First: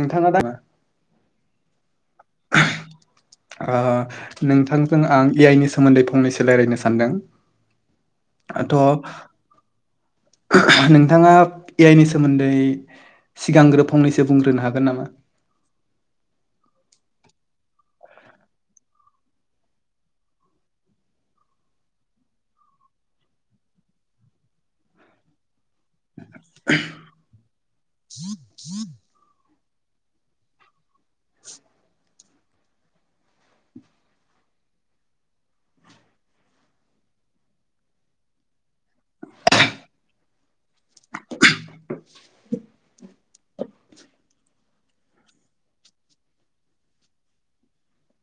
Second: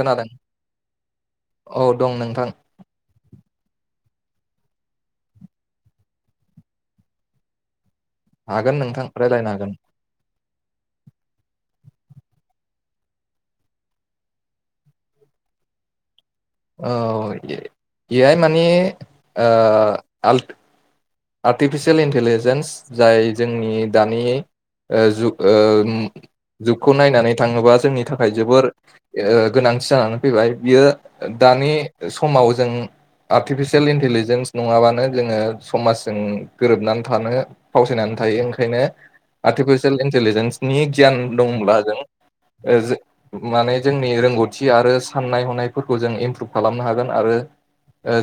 खोनादों? दा औ दं नोंथां ओ नोंथांजों आं ए आइ नि सोमोन्दै फंनैसो रायलायनो सानदों हागोन नोंथां दाथ' रायज्लायनो हागोन नोंथाङा ए आइ नि सोमोन्दै सिगांग्रो फंनैसो बुंग्रोनो हागोन नामा औ ए आइ माने आल्ट आर्टिफिसियेल इन्टेलिजेन्स जाय जोंनि दानि जुग जुगखौ नायनानै थाङोबा जोंनि थाखाय जोबोर ओ गोनांथि जानानै फैबाय बियो दानि समाव जों आर्टिफिसियेल इन्टलिजेन्स नङाबानो जोङो समाजजों गोरोबनानै थानो फावसायनानै थायो ओंखायनो आर्टिफिसियेल इन्टिलिजेन्सनि गियान दंब्ला जों माने जोंनि रोंगौथि थि आरो साननाय हनायफोरखौ जों इमप्रुभ खालामनो हागोन आरो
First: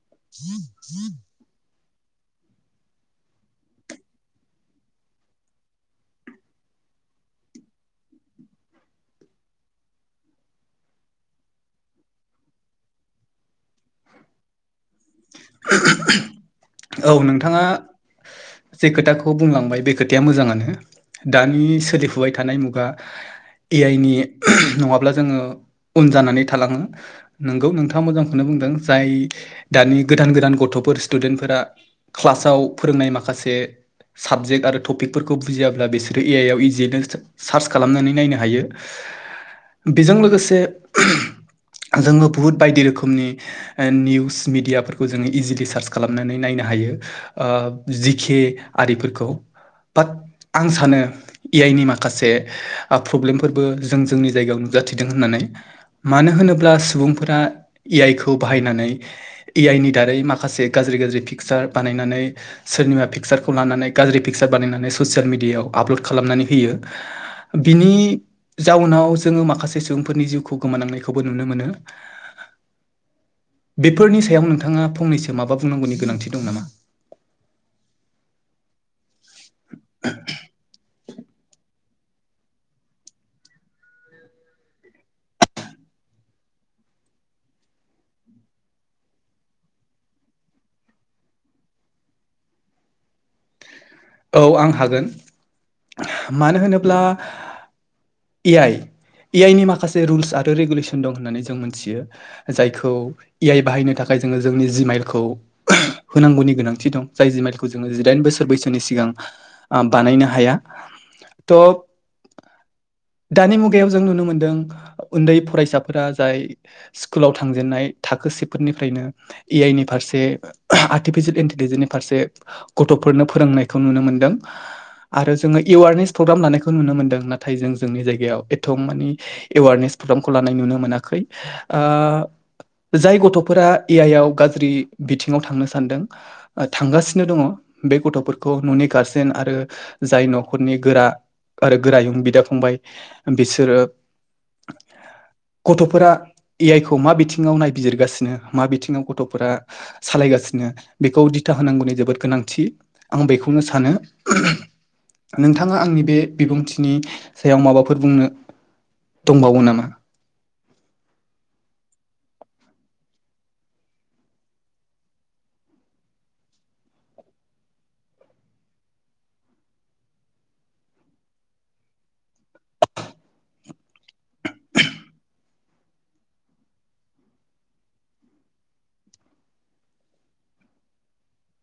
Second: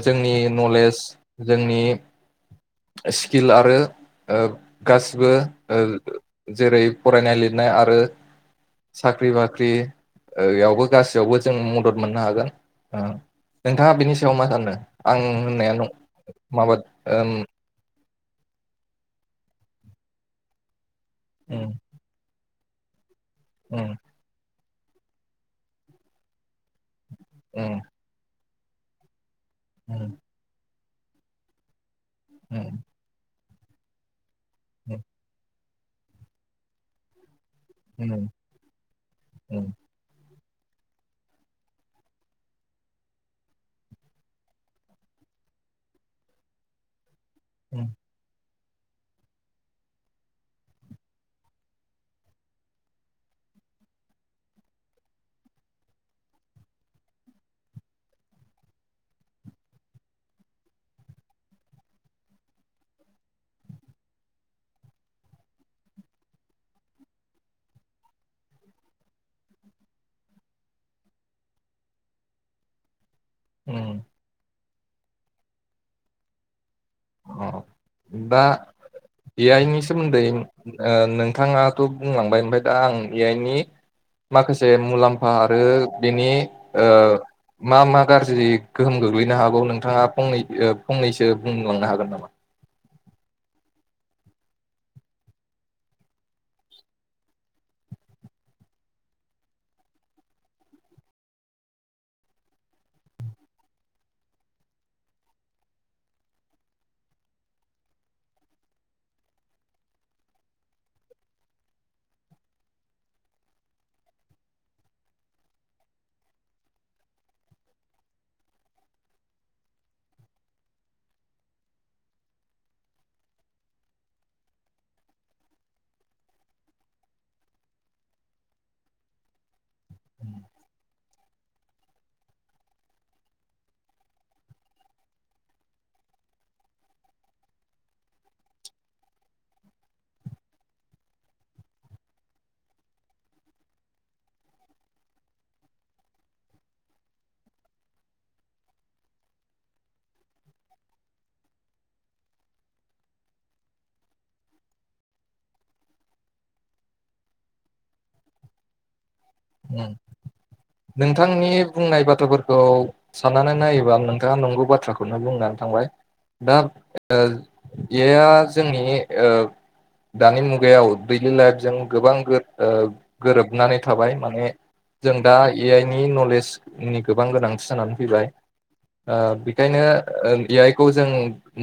जोंनि नलेज जोंनि [inaudible] स्किल आरो ओ गासिबो ओ जेरै फरायनाय लिरनाय आरो साख्रि बाख्रि ओ बेयावबो गासैयावबो जों मदद मोननो हागोन। नोंथाङा बेनि सायाव मा सानो? आं होननाया माबादि औ नोंथाङा जे खोथाखौ बुंलांबाय बे खोथाया मोजाङानो दानि उम सोलिफुबाय थानाय मुगा ए आइ उम नि नङाब्ला जोङो उन जानानै थालाङो नोंगौ उम नोंथाङा मोजांखौनो बुंदों जाय दानि उम गोदान गोदान गथ'फोर स्टुदेन्टफोरा क्लासाव उम फोरोंनाय माखासे साबजेक्ट आरो टपिकफोरखौ बुजियाब्ला बिसोरो ए आइ आव इजियनो सार्च खालामनानै उम नायनो हायो उम बेजों लोगोसे जोङो बुहुत बायदि रोखोमनि ओ निउस मिडियाफोरखौ जोङो इजिलि सार्च खालामनानै नायनो हायो ओ उम जिखे आरिफोरखौ बाट आं सानो ए आइ नि माखासे प्रब्लेमफोरबो जों जोंनि जायगायाव नु जाथि होननानै मानो होनोब्ला सुबुंफोरा ए आइ खौ बाहायनानै ए आइ [unintelligible] नि दारै माखसे गाज्रि गाज्रि फिक पसार बानायनानै सोरनिमा पिकसारखौ लानानै गाज्रि पिकचार बानायनानै ससियेल मिडियायाव आपल'ड खालामना नै होयो बिनि जाउनाव जोङो माखासे सुबुंफोरनि जिउखौ गोमानांनायखौबो नुनो मोनो [inaudible] उम बेफोरनि सायाव नोंथाङा फंनैसो माबा बुंनांगौनि गोनांथि दं नामा? अ दा ए आइ नि सोमोन्दै ओ नों थाङाथ' बुंलांबाय ओमफ्राय दा आं ए आइनि माखासे मुलाम्फा आरो बेनि मा मा गाज्रि गोहोम गोग्लैनो हागौ नोंथाङा फंनै ओ फंनैसो बुं बुंनो हागोन नामा? औ आं हागोन मानो होनोब्ला ए आइ ए आइ नि माखासे रुल्स आरो रेगुलेसन दं होननानै जों मोनथियो जायखौ ए आइ बाहायनो थाखाय खाय जो जोंनि जि माइलखौ होनांगौनि गोनांथि दं जाय जि माइलखौ जों जिदाइन बोसोर बैसो नि सिगां बानायनो हाया थ' दानि मुगायाव जों नुनो मोनदों उन्दै फरायसाफोरा जाय स्कुलाव थांजेनन्नाय थाखो सेफोरनिफ्रायनो ए आइ नि फारसे आर्टिफिसियेल इन्टेलिजेन्सनि फारसे गथ' फोरोंनायखौ नुनो मोनदों आरो जोङो एवारनेस फ्र'ग्राम लानायखौ नुनो मोनदों नाथाय जों जोंनि जायाव एथ'म एवनेग्रामखौ लाना नुनो मोनाखै ओ जाय गथ'फोरा ए आइ आ गाज्रि बिथिङाव थांनो सान्दों थांगासिनो दङ' बे गथ'फोरखौ न'नि गारजेन आरो जाय न'खरनि गोरा आरो गोरायुं बिदा फंबाय बिसोरो [inaudible] गथ'फोरा ए आइ खौ मा बिथिङाव नायबिजिरगासिनो मा बिथिङाव गथ'फोरा सालायगासि सिनो बेखौ दिथा होनांगौनि जोबोद गोनांथि आं बेखौनो सानो। नोंथाङा आंनि बे बिबुंथिनि सायाव माबाफोर बुंनो दंबावो नामा? उम नोंथांनि बुंनाय बाथ्राफोरखौ साननानै नायोबा नोंथाङा नंगौ बाथ्राखौनो बुंनानै थां बाय दा बे ए आइ जोंनि ओ दानि मुगायाव दैलि लाइफजों गोबां गोर ओ गोरोबनानै थाबाय। माने जों दा ए आइ नि नलेजनि गोबां गोनांथि जानानै फैबाय ओ बेखायनो ए आइखौ जों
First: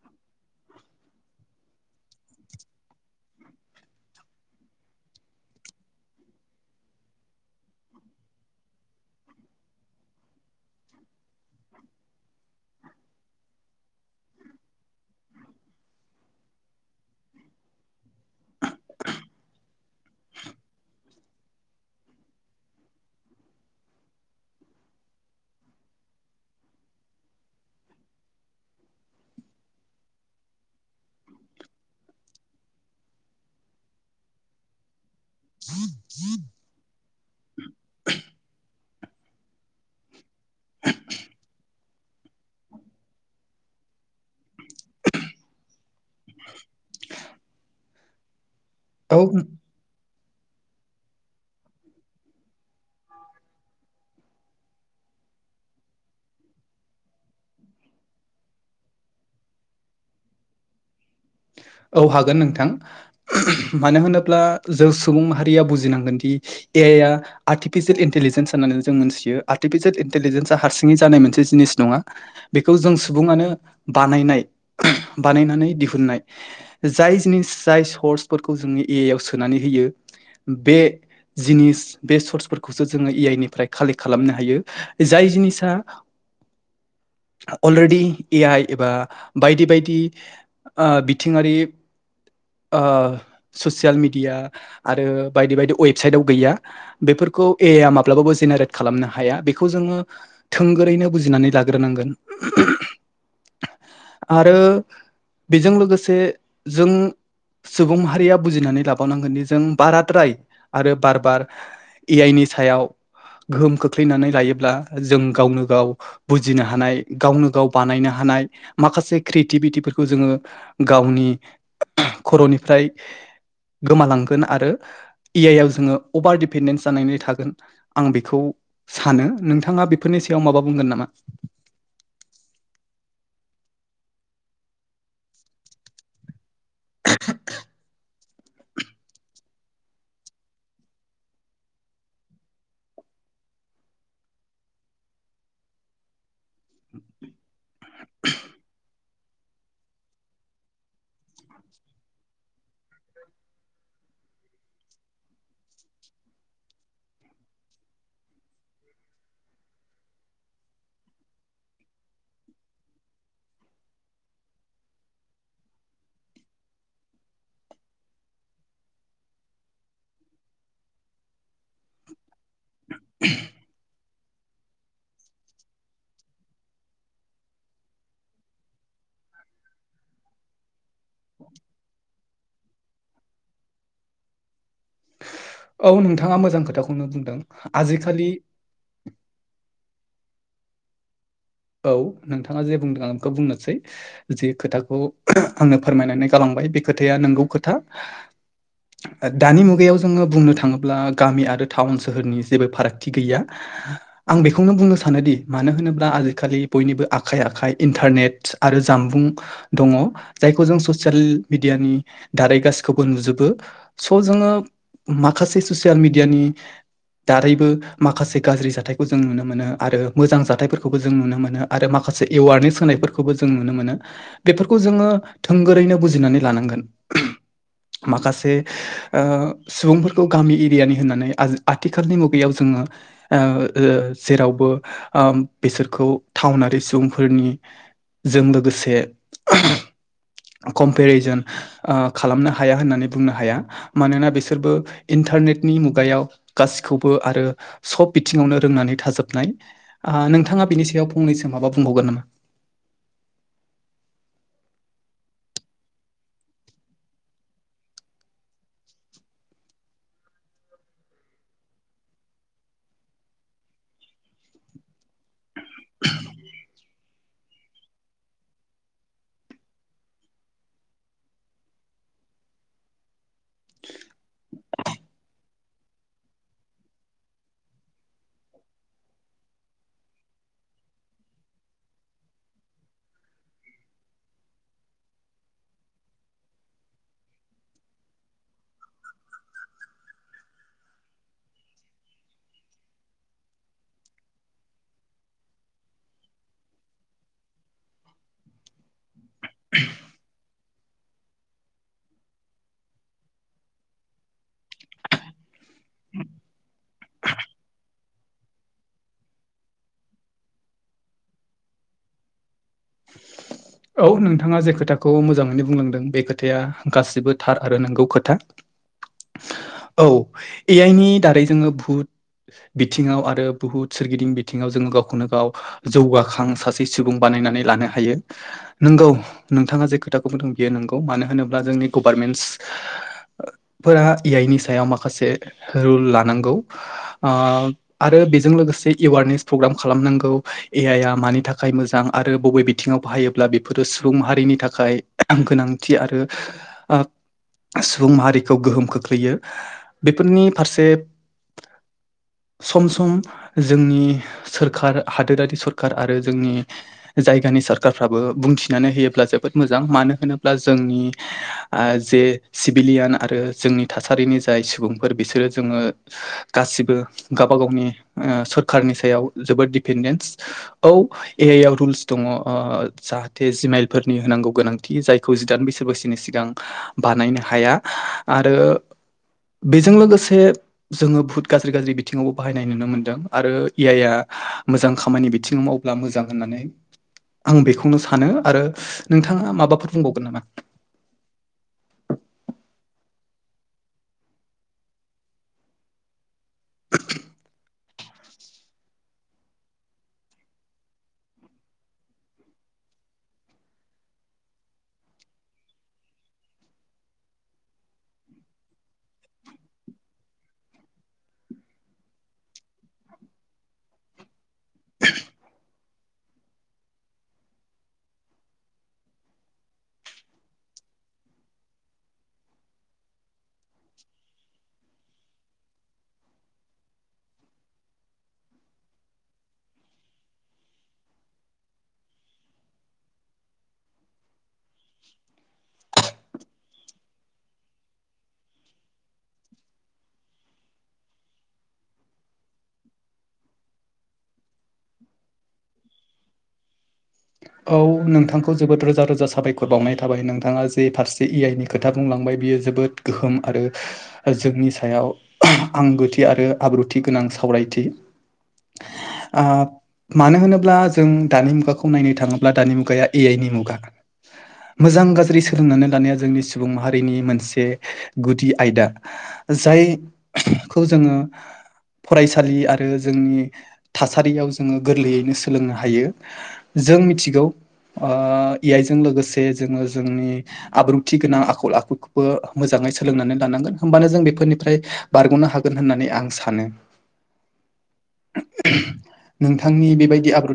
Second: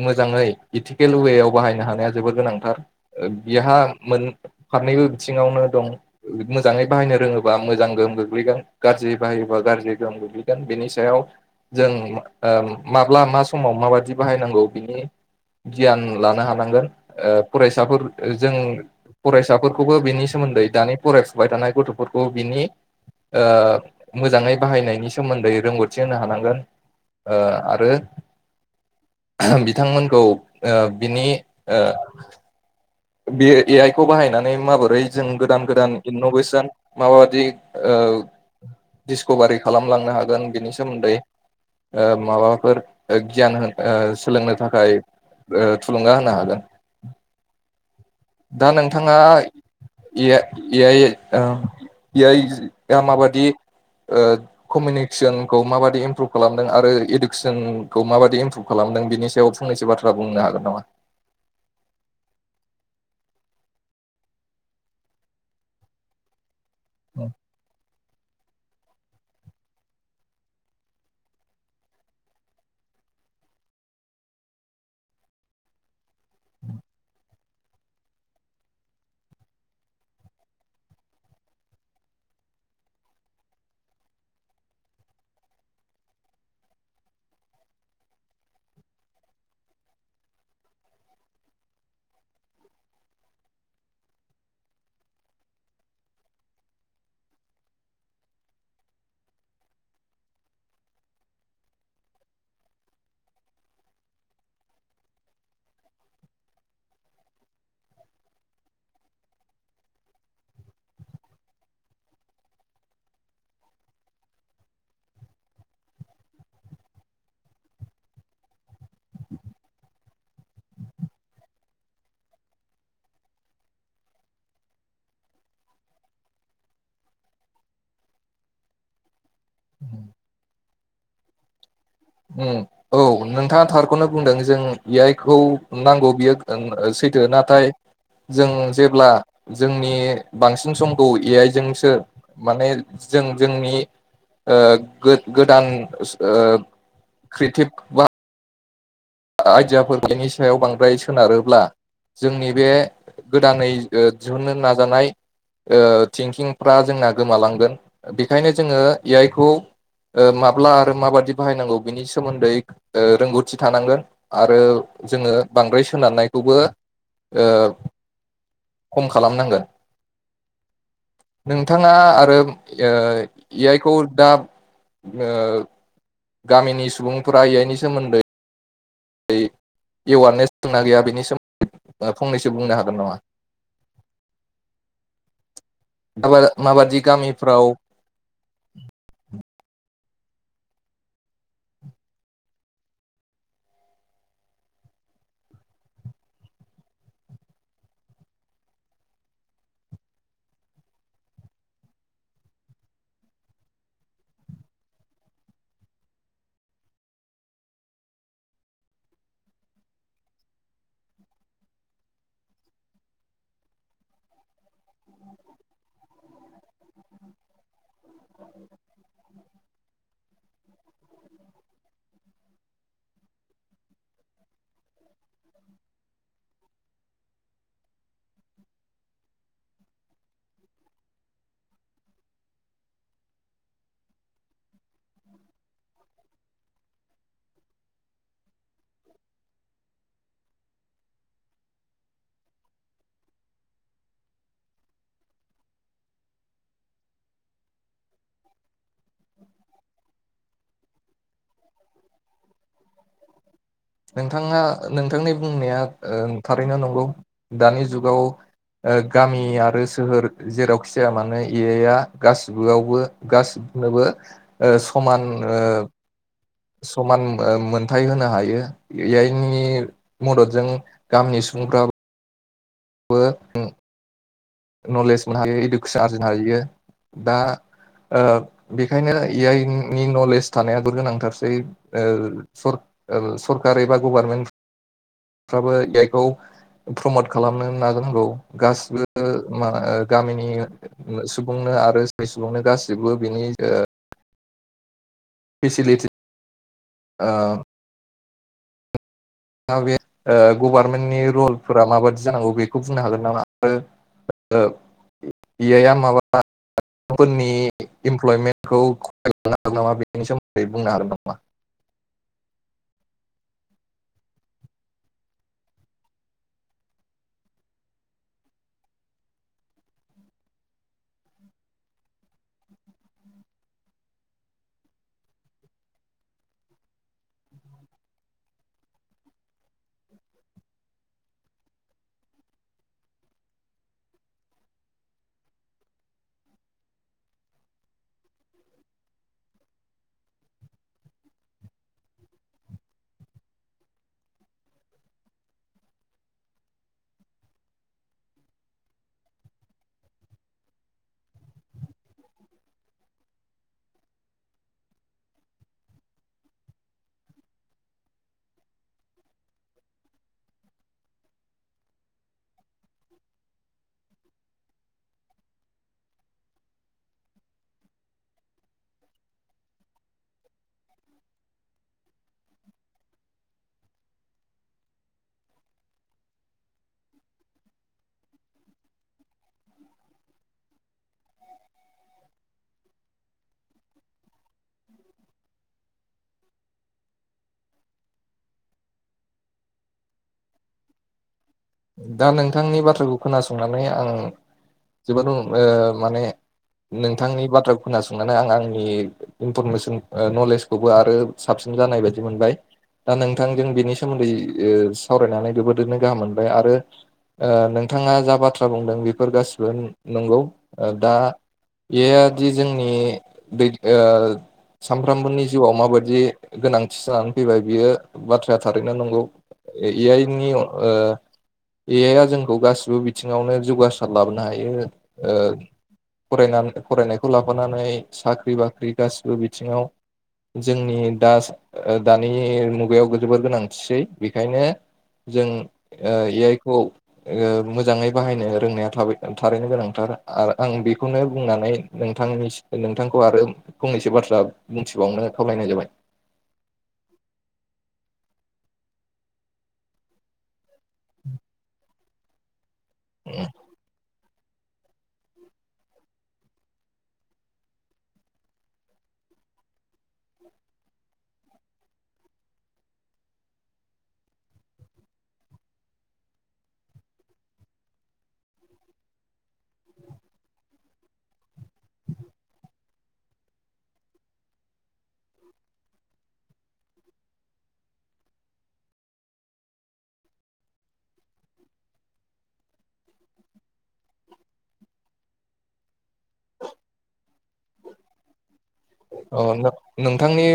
मोजाङै इटिकेल वेव बाहायनो हानाया जोबोर गोनांथार बिहा मोन फारनैबो बिथिङावनो दं मोजाङै बाहायनो रोङो बा मोजां गोहोम गोग्लैगोन गाज्रि बाहायोबा गाज्रि गोहोम गोग्लैगोन बेनि सायाव जों मा ओ माब्ला मा समाव माबादि बाहायनांगौ बिनि गियान लानो हानांगोन ओ फरायसाफोर जों फरायसाफोरखौबो बेनि सोमोन्दै दानि फरायफुबाय थानाय गथ'फोरखौ बिनि ओ मोजाङै बाहायनायनि सोमोन्दै रोंगौथि होनो हानांगोन। ओ आरो बिथांमोनखौ ओ बिनि ओ बे ए आइ खौ बाहायनानै माबोरै जों गोदान गोदान इन'भेसोन माबादि ओ औ डिसकभारि खालामलांनो हागोन बिनि सोमोन्दै। ओ माबाफोर ओ गियान होन ओ सोलोंनो थाखाय ओ थुलुंगा होनो हागोन। दा नोंथाङा औ इ या इ याइ ओ इ आइआ माबादि ओ कमिनिक्सोनखौ माबादि इमप्रुभ खालामदों आरो इडुक्सोनखौ माबादि इमप्रुभ खालाम दों बिनि सायाव फंनैसो बाथ्रा बुंनो हागोन नामा? औ हागोन नोंथां मानो होनोब्ला जों सुबुं माहारिया बुजिनांगोन दि ए आइ या आर्टिफिसेल इन टिलिजेन सान्नानैनो जों मोन्थियो आर्टिफिसेल इन्टेलिजेन्सा हारसिङै जानाय मोनसे जिनिस नङा बेखौ जोंसो बुङानो बानायनाय बानायनानै दिहुन्नाय। जाय जिनिस जाय सर्सफोरखौ जोंनि ए आइ आव सोनानै होयो बे जिनिस बे सर्सफोरखौसो जोङो ए आइ निफ्राय खालेक्ट खालामनो हायो जाय जिनिसा अलरेडि ए आइ एबा बायदि बायदि ओ बि थिङारि ओ ससियेल मिडिया आरो बायदि बायदि वेबसाइटआव गैया बेफोर खौ ए आइया माब्लाबाबो जेनेरेट खालामनो हाया बेखौ जोङो थोंगोरैनो बुजिनानै लाग्रोनांगोन। [inaudible] आरो बेजों लोगोस ओ नि जों बाराद्राय आरो बार बार ए आइ नि सायाव गोहोम खोख्लैनानै लायोब्ला जों गावनो गाव बुजिनो हानाय गावनो गाव बानायनो हा नाय माखासे क्रिएटिबिटिफोरखौ जोङो गावनि खर'निफ्राय गोमालांगोन आरो ए आइ आव जोङो अपार डिपेडेन्स जानायनै थागोन आं बेखौ सानो नोंथाङा बेफोरनि सायाव माबा बुंगोन नामा? उम औ नोंथाङा थारखौनो बुंदों जों ए आइ खौ नांगौ बियो ओं ओ सै थो नाथाय जों जेब्ला जोंनि बांसिन समखौ ए आइ जोंसो माने जो जों जोंनि ओ गोद-गोदान ओस ओ ख्रिटिब आयदियाफोर बेनि सायाव बांद्राय सोनारोब्ला जोंनि बे गोदानै ओ दिहुन्नो नाजानाय ओ थिंकिंफ्रा जोंना गोमालांगोन बेखायनो जोङो ए आइखौ ओ माब्ला आरो माबादि बाहायनांगौ बिनि सोमोन्दै ओ रोंगौथि थानांगोन। आरो जोङो बांद्राय सोनारनायखौबो ओ खम खालामनांगोन नोंथाङा आरो ओ ए आइखौ दाब ओ गामिनि सुबुंफोरा ए आइनि सोमोन्दै दै इवारनेस दंना गैया बेनि सोमोन्दै फंनैसो बुंनो हागोन नामा? औ नोंथाङा मोजां माबादि खोथाखौनो बुंदों गामिफ्राव आजिखालि औ नोंथाङा जे बुंदों आं खौ बुंनोसै जे खोथाखौ आंनो फोरमायनानै गालां बाय बे खोथाया नोंगौ खोथा ओ दानि मुगायाव जोङो बुंनो थाङोब्ला गामि आरो टाउन सोहोरनि जेबो फारागथि गैया। आं बिखौनो बुंनो सानोदि मानो होनोब्ला आजि खालि बयनिबो आखाइ आखाइ इन्टारनेट आरो जामबुं दङ जायखौ जों ससियेल मिदियानि दारै गासिखौबो नुजोबो स' जोङो माखासे ससियेल मिडियानि दारैबो माखासे गाज्रि जाथायखौ जों नुनो मोनो आरो मोजां जाथायफोरखौ जों नुनो मोनो आरो माखासे एवारनेस होनायफोरखौबो जों नुनो मोन। बेफोरखौ जोङो थोंगोरैनो बुजिनानै लानांगोन। माखासे ओ सुबुंफोरखौ गामि एरियानि होननानै आजि आथिखालनि मुगायाव जों ओ ओ ओ जेरावबो ओम बेसोरखौ थावनारि सुबुंफोरनिजों लोगोसे कमपेरिजोन ओ खालामनो हाया होननानै बुंनो हाया। मानोना बिसोरबो इन्टा टारनेटनि मुगायाव गासिखौबो आरो सब बिथिङावनो रोंनानै थाजोबनाय। आ नोंथाङा बिनि सायाव फंनैसो माबा बुंबावगोन नामा? नोंथाङा नोंथांनि बुंनाया ओं थारैनो नंगौ। दानि जुगाव ओ गामि आरो सोहोर जेरावखि जाया मानो ए आइ आ गासिबोआवबो गासिबो नोबो ओ समान ओ समान ओम मोनथाय होनो हायो ए आइ नि मददजों गामिनि सुबुंफोराबो बो नलेज मोननो हायो इडुकेसन आरजिनो हायो। दा ओ बेखायनो ए आइ नि नलेज थानायाबो गोनांथारसै ओ सर ओ सरकार बा गभारनमेन्ट फ्राबो ए आइ खौ प्रमत खालामनो नाजानांगौ। गासिबो ओ मा ओ गामिनि सुबुंनो आरो सुबुंनो गासिबो बिनि ओ [unintelligible] फेसिलिटि ओ ओ गभार्मेन्टनि रलफोरा माबादि जानांगौ बेखौ बुंनो हागोन नामा? ए आइ आ माबा फोरनि इमप्लयमेन्टखौ खमायलांनो हागोन नामा बेनि सोमोन्दै बुंनो हागोन नामा? [inaudible] औ नोंथाङा जे खोथाखौ मोजाङैनो बुंलांदों बे खोथाया गासिबो थार आरो नोंगौ खोथा। औ ए आइ नि दारै जोङो भुथ बिथिङाव आरो बुहुत सोरगिदिं बिथिङाव जोङो गावखौनो गाव जौगाखां सासे सुबुं बा नायनानै लानो हायो। नोंगौ। नोंथाङा जे खोथाखौ बुंदों बेयो नोंगौ। मानो होनोब्ला जोंनि गभार्नमेन्स फोरा इ आइ नि सायाव माखासे रुल लानांगौ। ओ आरो बिजों लोगोसे एवारनेस प्रग्राम खालामनांगौ, ए आइ आ मानि थाखाय मोजां आरो बबे बिथिङाव बाहायोब्ला बेफोरो सुबुं माहारिनि थाखाय गोनांथि आरो ओ सुबुं माहारिखौ गोहोम खोख्लैयो बिफोरनि फारसे [inaudible] सम सम जोंनि सोरखार, हादोरारि सरखार आरो जोंनि जायगानि सोर खारफ्राबो बुंथिनानै होयोब्ला जोबोद मोजां। मानो होनोब्ला जोंनि ओ जे सिभिलियान आरो जोंनि थासारिनि जाय सुबुंफोर बिसोरो जोङो गासिबो गावबा गावनि ओ सोरखारनि सायाव जोबोद दिडिपेन्डेन्स। औ ए आइ आव रुल्स दङ। ओ जाहाथे जिमाइलफोरनि होनांगौ गोनांथि, जायखौ जिदाइन बैसो बैसोनि सिगां बानायनो हा हाया आरो बेजों लोगोसे जोङो भुत गाज्रि गाज्रि बिथिङावबो बाहायनाय नुनो मोनदों आरो ए आइ आ मोजां खामानि बिथिङाव मावब्ला मोजां होननानै आं बेखौनो सानो आरो नोंथाङा माबाफोर बुंबावगोन नामा? दा नोंथांनि बाथ्राखौ खोनासंनानै आं जोबोद ओ माने नोंथांनि बाथ्राखौ खोनासंनानै आं आंनि इनपरमेसन ओ नलेजखौबो आरो साबसिन जानाय बायदि मोनबाय। दा नोंथांजों बिनि सोमोन्दै ओ सावरायनानै जोबोरैनो गाहाम मोन बाय आरो ओ नोंथाङा जा बाथ्रा बुंदों बेफोर गासिबो नंगौ। ओ दा बेयोदि जोंनि दै ओ सानफ्रोमबोनि जिउआव माबायदि गोनांथि जानानै फैबाय बियो बाथ्राया थारैनो नंगौ ए आइनि ओ ए आइ आ जोंखौ गासिबो बिथिङावनो जौगासार लाबोनो हायो ओ फरायनानै फरायनायखौ लाबोनानै साख्रि बाख्रि गाससिबो बिथिङाव जोंनि दा दानि मुगायाव जोबोर गोनांथिसै बेखायनो जों ए आइ खौ मोजाङै ओ बाहायनो रोंनाया थारैनो गोनांथार आरो आं बेखौनो बुंनानै नोंथांनि नोंथांखौ आरो फंनैसो बाथ्रा बुंथिबावनो खावलायनाय जाबाय [unintelligible] औ नोंथांखौ जोबोद रोजा रोजा साबायखर बावनाय थाबाय नोंथाङा जे फारसे ए आइ नि खोथा बुंलांबाय बियो जोबोद गोहोम आरो जोंनि सायाव आंगोथि आरो आब्रुथि गोनां सावरायथि ओ मानो होनोब्ला जों दानि मुगाखौ नायनो थाङोब्ला ब्ला दानि मुगाया ए आइनि मुगा। मोजां गाज्रि सोलोंनानै लानाया जोंनि सुबुं माहारिनि मोनसे गुदि आयदा। जायखौ जोङो। फरायसालि आरो जोंनि थासारियाव जोङो गोरलैयैनो सोलोंनो हायो। जों मिथिगौ ओ ए आइ जों लोगोसे जोङो जोंनि आब्रुथि गोनां आखल आखुखौबो मोजाङै सोलोंनानै लानांगोन होमबानो जों बेफोरनिफ्राय बारग'नो हागोन होननानै आं सानो। [unintelligible] अ नों नोंथांनि बेबायदि नोंथांनि आब्रुथि